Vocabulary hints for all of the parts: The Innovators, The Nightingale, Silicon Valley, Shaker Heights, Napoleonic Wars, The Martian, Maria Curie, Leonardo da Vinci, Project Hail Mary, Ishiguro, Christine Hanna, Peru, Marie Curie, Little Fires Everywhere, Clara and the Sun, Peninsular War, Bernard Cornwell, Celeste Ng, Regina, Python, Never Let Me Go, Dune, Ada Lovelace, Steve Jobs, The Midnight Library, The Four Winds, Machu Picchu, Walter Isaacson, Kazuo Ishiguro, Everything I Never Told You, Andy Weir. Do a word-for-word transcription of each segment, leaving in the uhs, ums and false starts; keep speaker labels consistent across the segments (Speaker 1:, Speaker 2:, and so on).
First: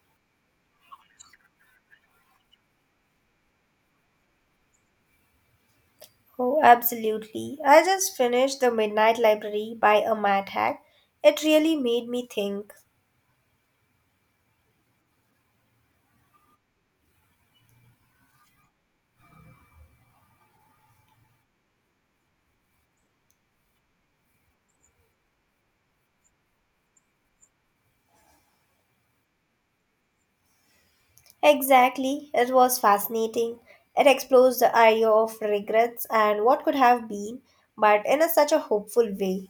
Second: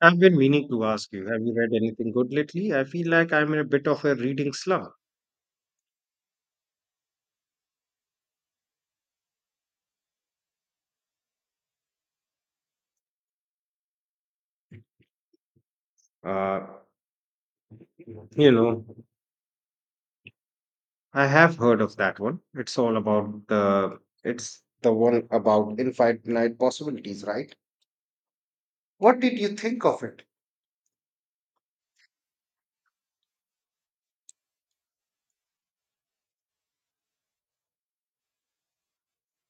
Speaker 1: I've been meaning to ask you, have you read anything good lately? I feel like I'm in a bit of a reading slump.
Speaker 2: Oh, absolutely. I just finished The Midnight Library by a mad hack. It really made me think.
Speaker 1: Uh, you know, I have heard of that one. It's all about the It's the one about infinite possibilities, right? What did you think of it?
Speaker 2: Exactly. It was fascinating. It explores the idea of regrets and what could have been, but in a, such a hopeful way.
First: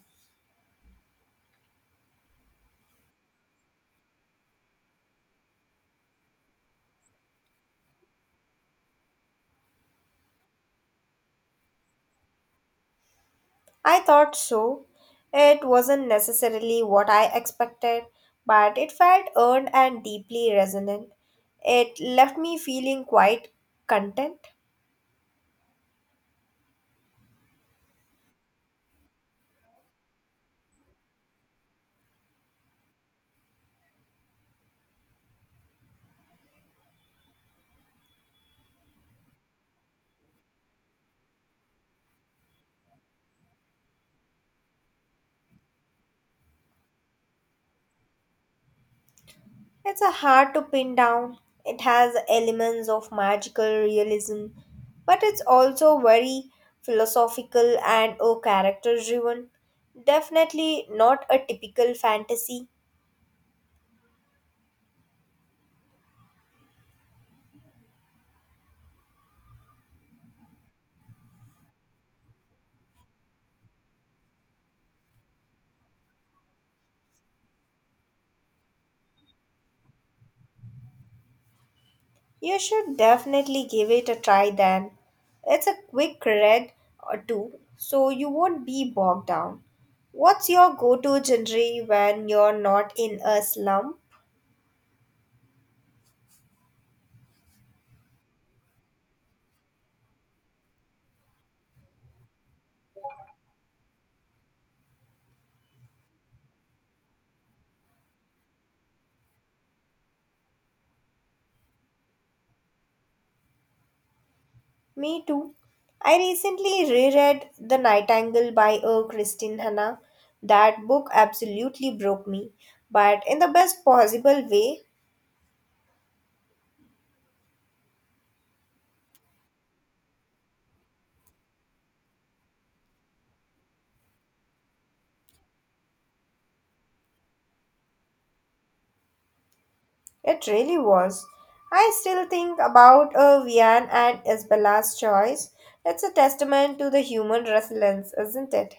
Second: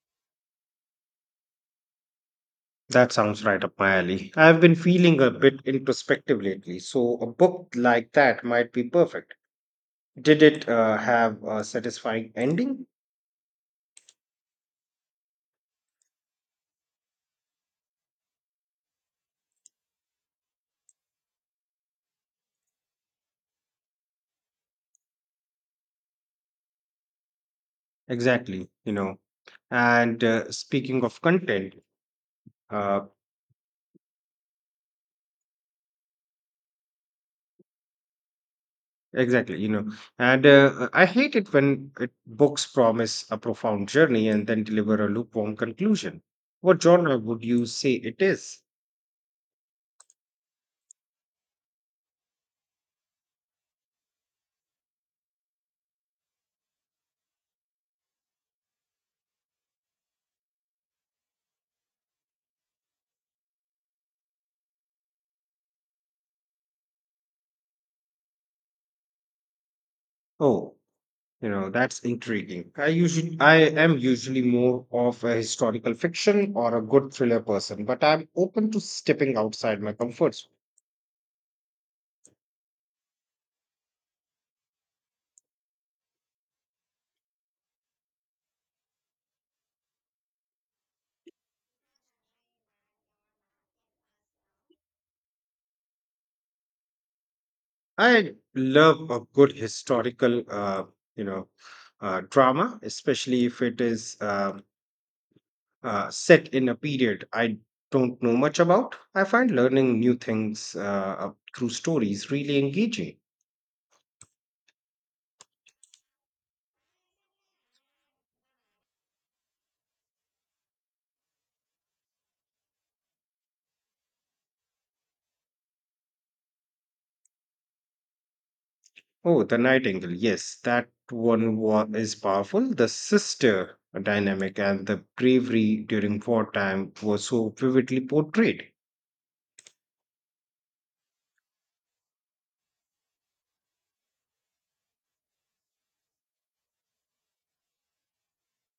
Speaker 1: That sounds right up my alley. I've been feeling a bit introspective lately, so a book like that might be perfect. Did it uh, have a satisfying ending?
Speaker 2: I thought so. It wasn't necessarily what I expected, but it felt earned and deeply resonant. It left me feeling quite content.
Speaker 1: Exactly, you know. And uh, Speaking of content, uh, exactly, you know, and uh, I hate it when it, books promise a profound journey and then deliver a lukewarm conclusion. What genre would you say it is?
Speaker 2: It's a hard to pin down. It has elements of magical realism, but it's also very philosophical and a character driven. Definitely not a typical fantasy.
Speaker 1: Oh, you know, that's intriguing. I usually, I am usually more of a historical fiction or a good thriller person, but I'm open to stepping outside my comfort zone.
Speaker 2: You should definitely give it a try then. It's a quick read or two, so you won't be bogged down. What's your go to genre when you're not in a slump?
Speaker 1: I love a good historical, uh, you know, uh, drama, especially if it is uh, uh, set in a period I don't know much about. I find learning new things uh, uh, through stories really engaging.
Speaker 2: Me too. I recently reread The Nightingale by uh, Christine Hanna. That book absolutely broke me, but in the best possible way,
Speaker 1: Oh, The Nightingale, yes, that one was, is powerful. The sister dynamic and the bravery during wartime were so vividly portrayed.
Speaker 2: it really was. I still think about uh, Vian and Isabella's choice. It's a testament to the human resilience, isn't it?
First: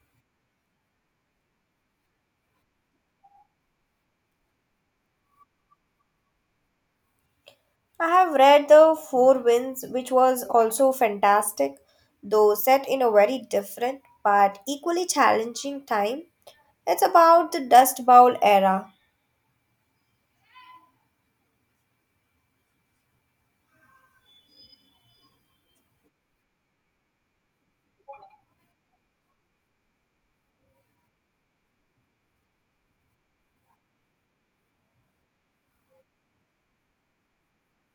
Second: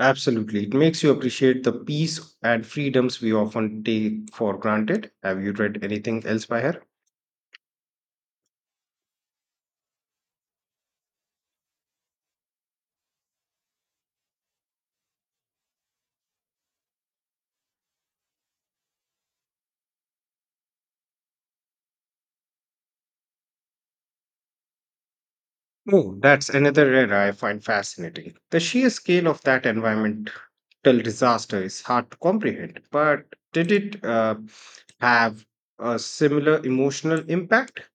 Speaker 1: Absolutely. It makes you appreciate the peace and freedoms we often take for granted. Have you read anything else by her?
Speaker 2: I have read The Four Winds, which was also fantastic, though set in a very different but equally challenging time. It's about the Dust Bowl era.
Speaker 1: Oh, that's another era I find fascinating. The sheer scale of that environmental disaster is hard to comprehend, but did it uh, have a similar emotional impact?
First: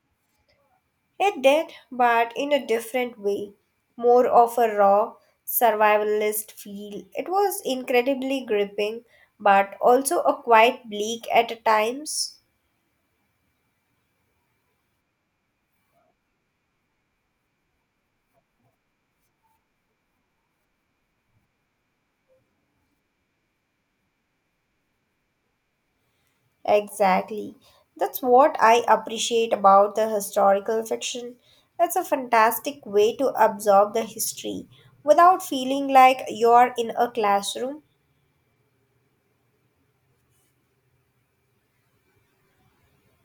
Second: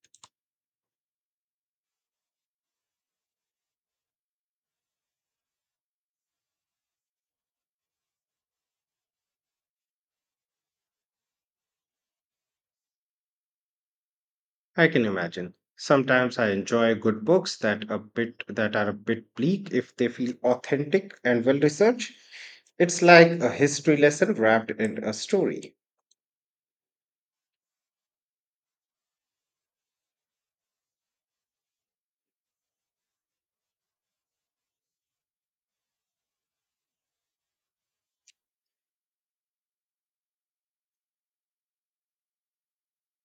Speaker 2: It did, but in a different way. More of a raw, survivalist feel. It was incredibly gripping, but also a quite bleak at times.
Speaker 1: I can imagine. Sometimes I enjoy good books that a bit that are a bit bleak if they feel authentic and well researched. It's like a history lesson wrapped in a story.
Speaker 2: Exactly. That's what I appreciate about the historical fiction. It's a fantastic way to absorb the history without feeling like you're in a classroom.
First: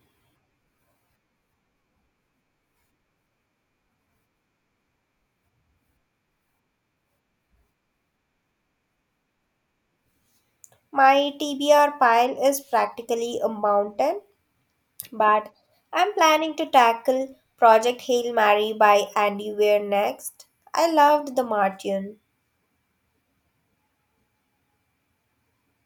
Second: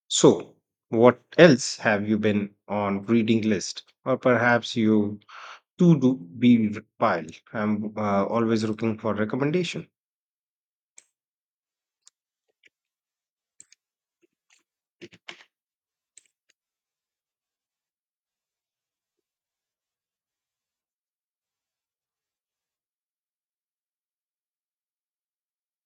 Speaker 1: So, what else have you been on reading list, or perhaps you to do be pile? I'm uh, always looking for recommendation.
Speaker 2: My T B R pile is practically a mountain. But I'm planning to tackle Project Hail Mary by Andy Weir next. I loved The Martian.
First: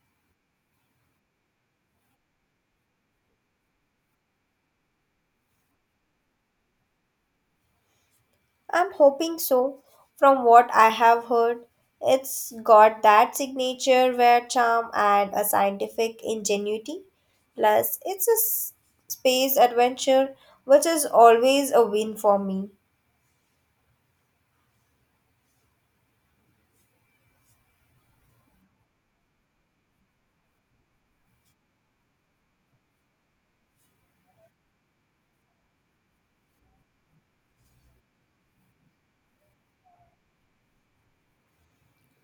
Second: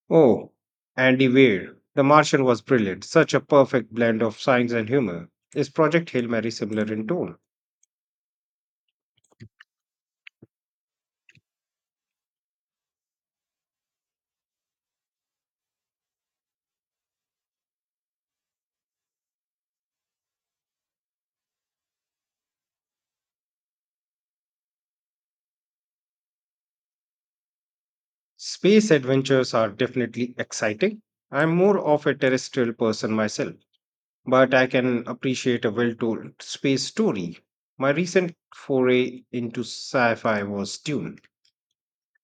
Speaker 1: Oh, Andy Weir, The Martian was brilliant. Such a perfect blend of science and humor. Is Project Hail Mary similar in tone?
Speaker 2: I'm hoping so. From what I have heard, it's got that signature wear charm and a scientific ingenuity. Plus, it's a s- space adventure, which is always a win for me.
Speaker 1: Space adventures are definitely exciting. I'm more of a terrestrial person myself, but I can appreciate a well told space story. My recent foray into sci fi was Dune.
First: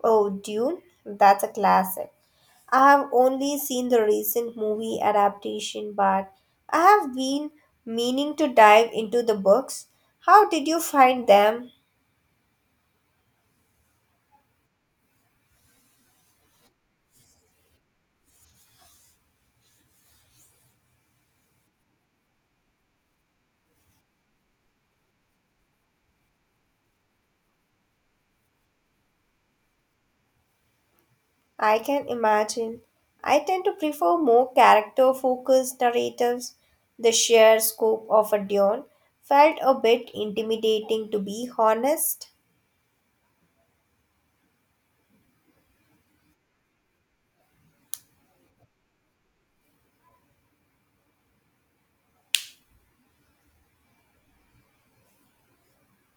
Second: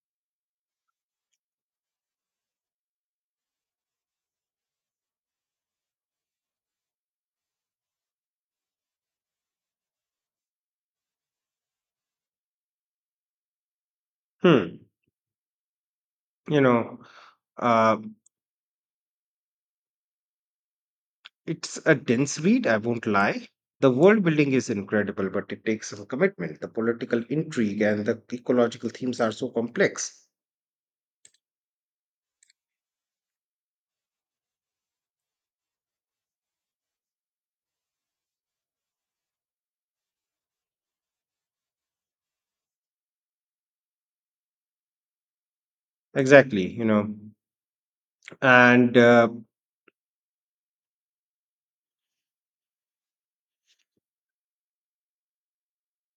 Speaker 2: Oh, Dune? That's a classic. I have only seen the recent movie adaptation, but I have been meaning to dive into the books. How did you find them?
Speaker 1: Hmm, you know, uh, It's a dense read, I won't lie. The world building is incredible, but it takes some commitment. The political intrigue and the ecological themes are so complex.
Speaker 2: I can imagine. I tend to prefer more character focused narratives. The sheer scope of a Dune felt a bit intimidating, to be honest.
Speaker 1: Exactly, you know. And uh,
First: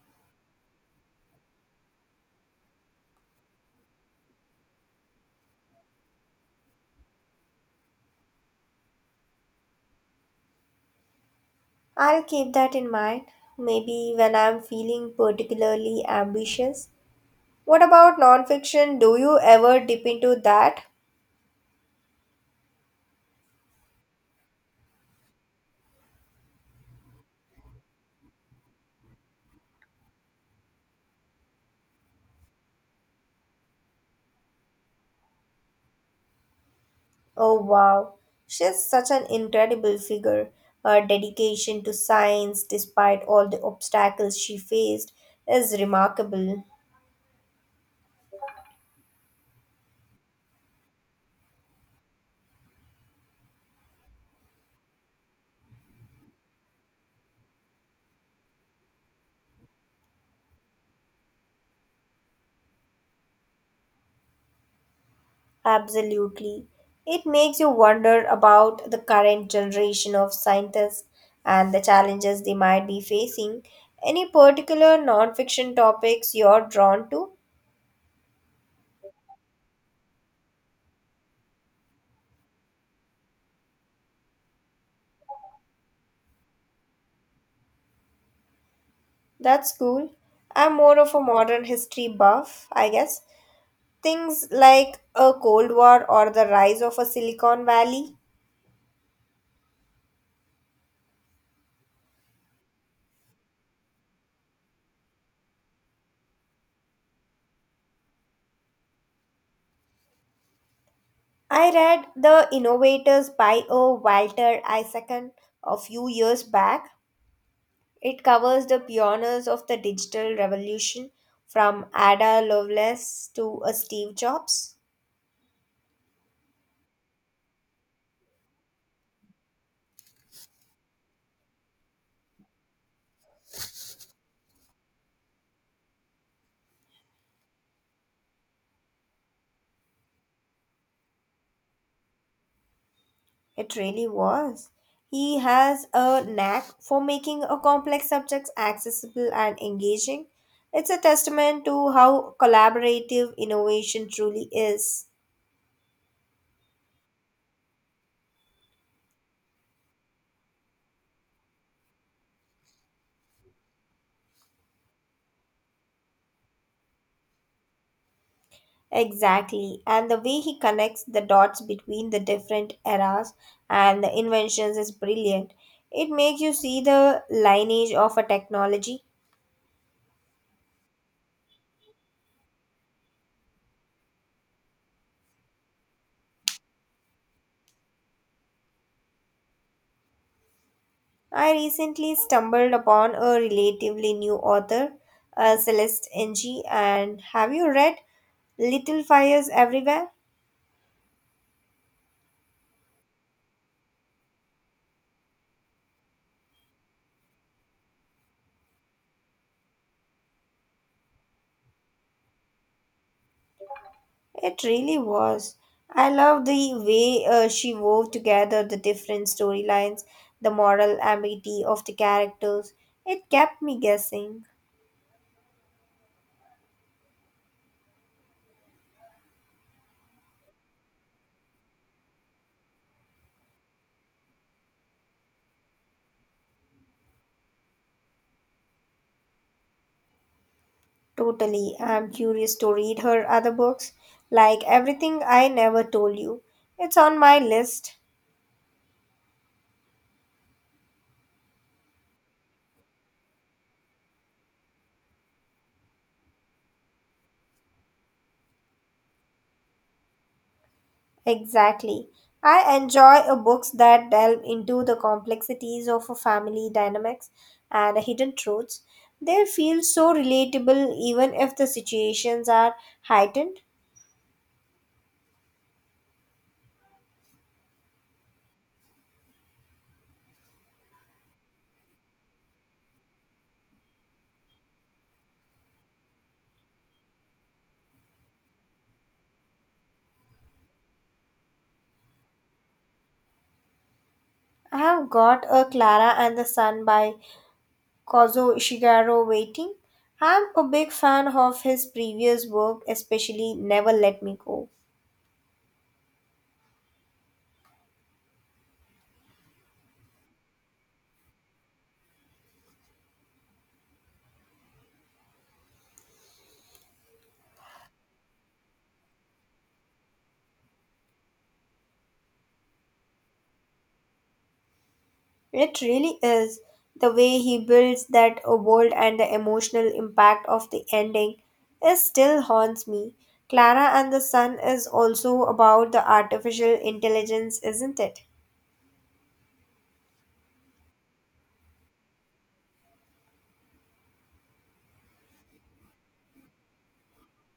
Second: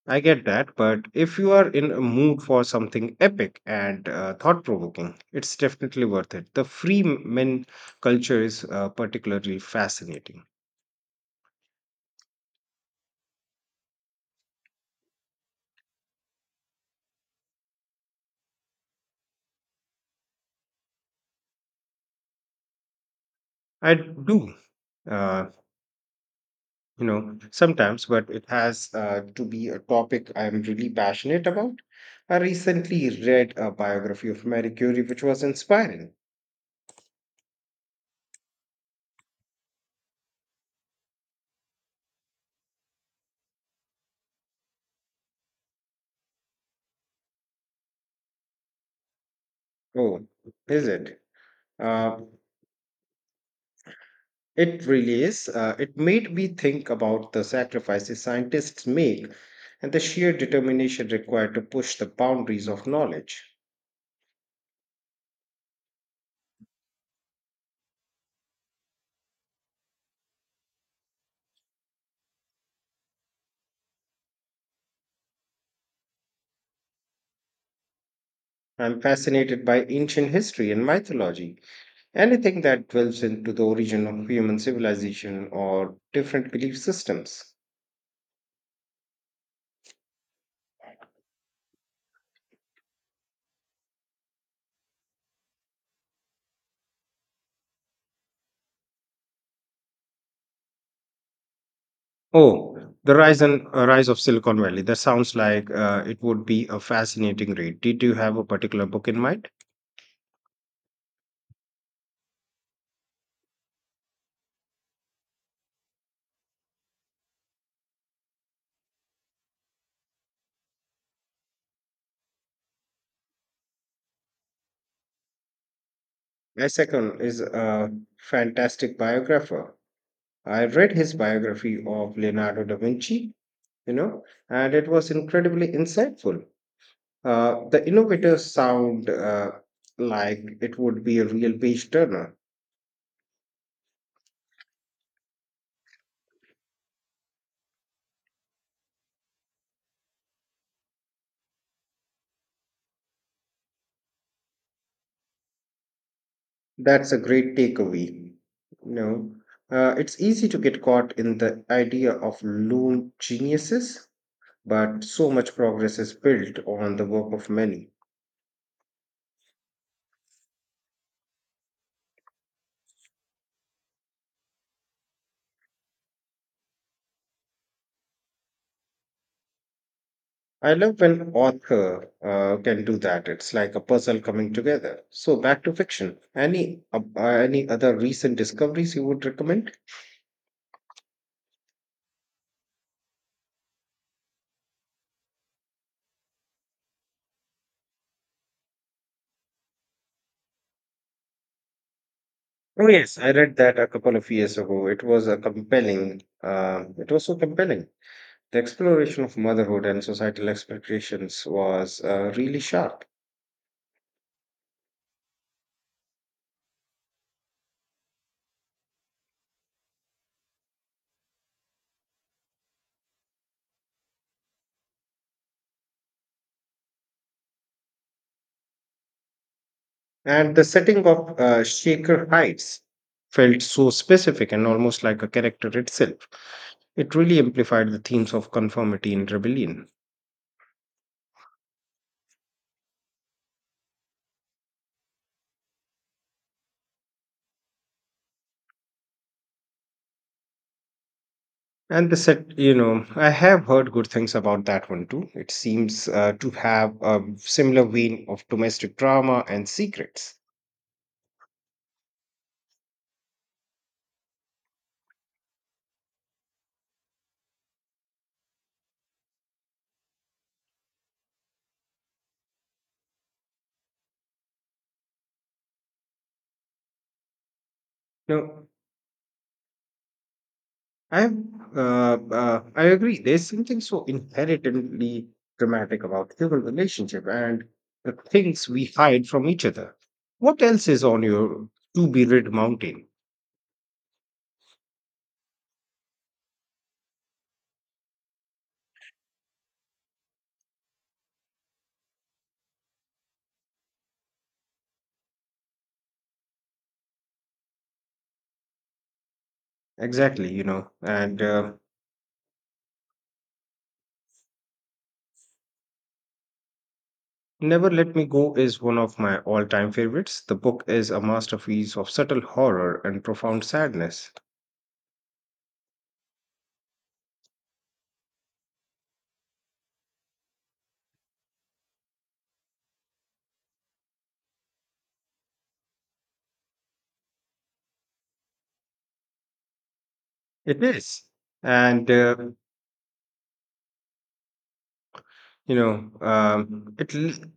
Speaker 1: I get that, but if you are in a mood for something epic and uh, thought provoking, it's definitely worth it. The free men culture is uh, particularly fascinating.
Speaker 2: I'll keep that in mind. Maybe when I'm feeling particularly ambitious, what about nonfiction? Do you ever dip into that?
Speaker 1: I do. Uh, you know, sometimes, but it has uh, to be a topic I'm really passionate about. I recently read a biography of Marie Curie, which was inspiring.
Speaker 2: Oh wow, she's such an incredible figure. Her dedication to science, despite all the obstacles she faced, is remarkable.
Speaker 1: Oh is it uh, it really is. Uh, it made me think about the sacrifices scientists make and the sheer determination required to push the boundaries of knowledge.
Speaker 2: Absolutely. It makes you wonder about the current generation of scientists and the challenges they might be facing. Any particular nonfiction topics you're drawn to?
Speaker 1: I'm fascinated by ancient history and mythology, anything that delves into the origin of human civilization or different belief systems.
Speaker 2: That's cool. I'm more of a modern history buff, I guess. Things like a Cold War or the rise of a Silicon Valley.
Speaker 1: Oh, the rise and uh, rise of Silicon Valley. That sounds like uh, it would be a fascinating read. Did you have a particular book in mind?
Speaker 2: I read The Innovators by a Walter Isaacson a few years back. It covers the pioneers of the digital revolution from Ada Lovelace to a Steve Jobs.
Speaker 1: My second is a fantastic biographer. I read his biography of Leonardo da Vinci, you know, and it was incredibly insightful. Uh, the innovators sound uh, like it would be a real page turner.
Speaker 2: It really was. He has a knack for making a complex subjects accessible and engaging. It's a testament to how collaborative innovation truly is.
Speaker 1: That's a great takeaway. You know, uh, it's easy to get caught in the idea of lone geniuses, but so much progress is built on the work of many.
Speaker 2: Exactly. And the way he connects the dots between the different eras and the inventions is brilliant. It makes you see the lineage of a technology.
Speaker 1: I love when author uh, can do that. It's like a puzzle coming together. So back to fiction. Any uh, uh, any other recent discoveries you would recommend?
Speaker 2: I recently stumbled upon a relatively new author, uh, Celeste Ng, and have you read Little Fires Everywhere?
Speaker 1: Oh yes, I read that a couple of years ago. It was a compelling. Uh, it was so compelling. The exploration of motherhood and societal expectations was uh, really sharp.
Speaker 2: It really was. I love the way uh, she wove together the different storylines, the moral ambiguity of the characters. It kept me guessing.
Speaker 1: And the setting of uh, Shaker Heights felt so specific and almost like a character itself. It really amplified the themes of conformity and rebellion.
Speaker 2: Totally. I'm curious to read her other books, like Everything I Never Told You. It's on my list.
Speaker 1: And the set, you know, I have heard good things about that one too. It seems uh, to have a similar vein of domestic drama and secrets.
Speaker 2: Exactly. I enjoy a books that delve into the complexities of a family dynamics and hidden truths. They feel so relatable even if the situations are heightened.
Speaker 1: Now, I have, uh, uh, I agree. There's something so inherently dramatic about human relationship and the things we hide from each other. What else is on your to be rid mountain?
Speaker 2: I have got a Clara and the Sun by Kazuo Ishiguro waiting. I'm a big fan of his previous work, especially Never Let Me Go.
Speaker 1: Exactly, you know. And uh, Never Let Me Go is one of my all-time favorites. The book is a masterpiece of subtle horror and profound sadness.
Speaker 2: It really is. The way he builds that world and the emotional impact of the ending is still haunts me. Clara and the Sun is also about the artificial intelligence, isn't it?
Speaker 1: It is, and uh, you know, um, it. L-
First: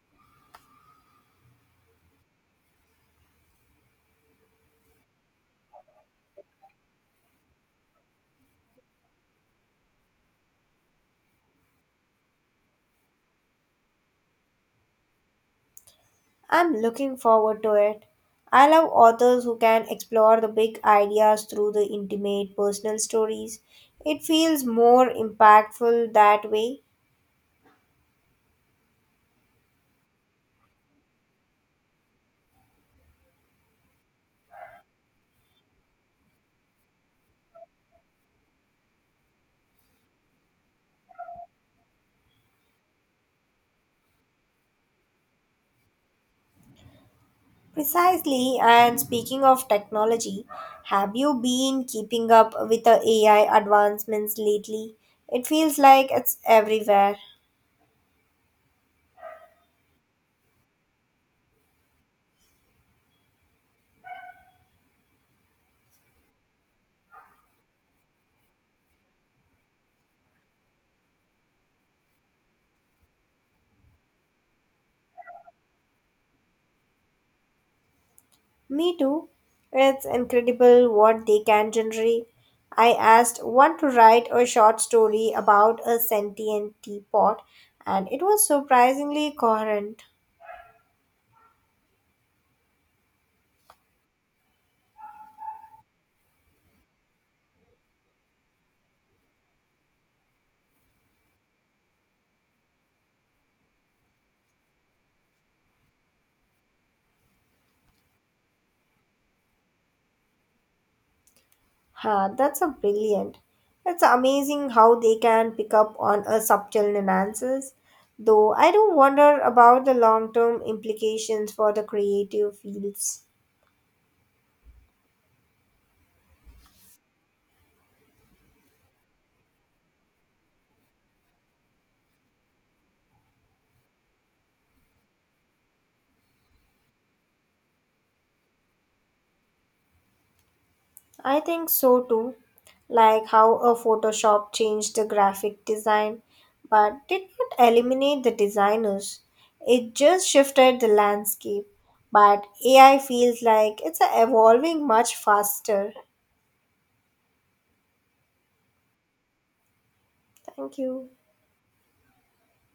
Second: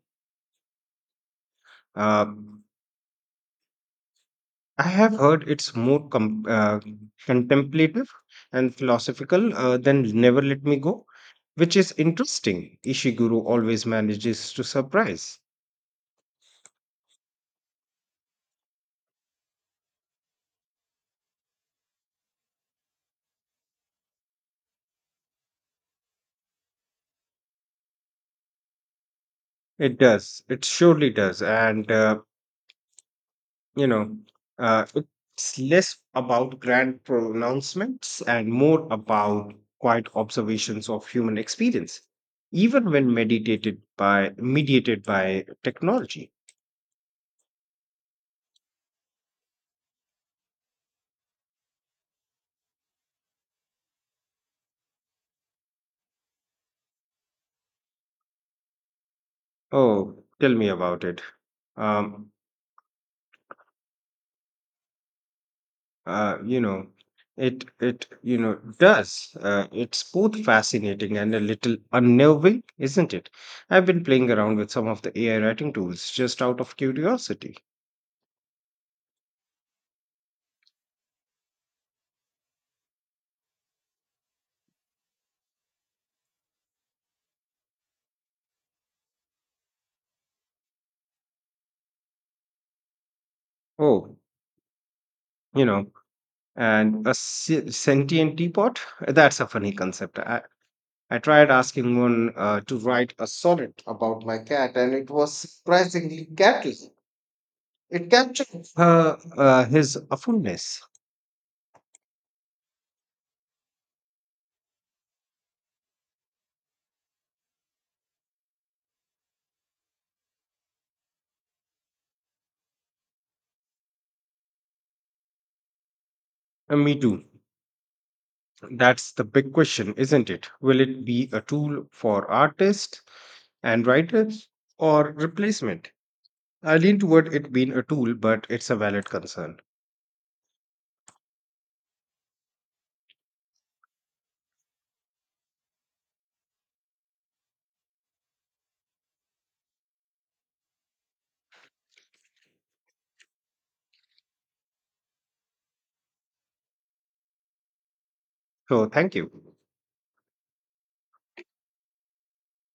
Speaker 1: Uh, I have heard it's more com- uh, contemplative and philosophical uh, than Never Let Me Go, which is interesting. Ishiguro always manages to surprise.
Speaker 2: I'm looking forward to it. I love authors who can explore the big ideas through the intimate personal stories. It feels more impactful that way.
Speaker 1: It does. It surely does. And, uh, you know, uh, it's less about grand pronouncements and more about quiet observations of human experience, even when meditated by, mediated by technology.
Speaker 2: Precisely, and speaking of technology, have you been keeping up with the A I advancements lately? It feels like it's everywhere.
Speaker 1: Oh, tell me about it. Um, uh, you know, it it you know does uh, it's both fascinating and a little unnerving, isn't it? I've been playing around with some of the AI writing tools just out of curiosity.
Speaker 2: Me too. It's incredible what they can generate. I asked one to write a short story about a sentient teapot, and it was surprisingly coherent.
Speaker 1: Oh, you know, and a se- sentient teapot, that's a funny concept. I i tried asking one uh, to write a sonnet about my cat and it was surprisingly catchy. It captured her uh, his awfulness.
Speaker 2: Huh, that's a brilliant. It's amazing how they can pick up on a subtle nuances. Though I do wonder about the long-term implications for the creative fields.
Speaker 1: Uh, me too. That's the big question, isn't it? Will it be a tool for artists and writers, or replacement? I lean toward it being a tool, but it's a valid concern.
Speaker 2: I think so too, like how a Photoshop changed the graphic design, but did not eliminate the designers. It just shifted the landscape. But A I feels like it's evolving much faster.
Speaker 1: So, thank you.
Speaker 2: Thank you.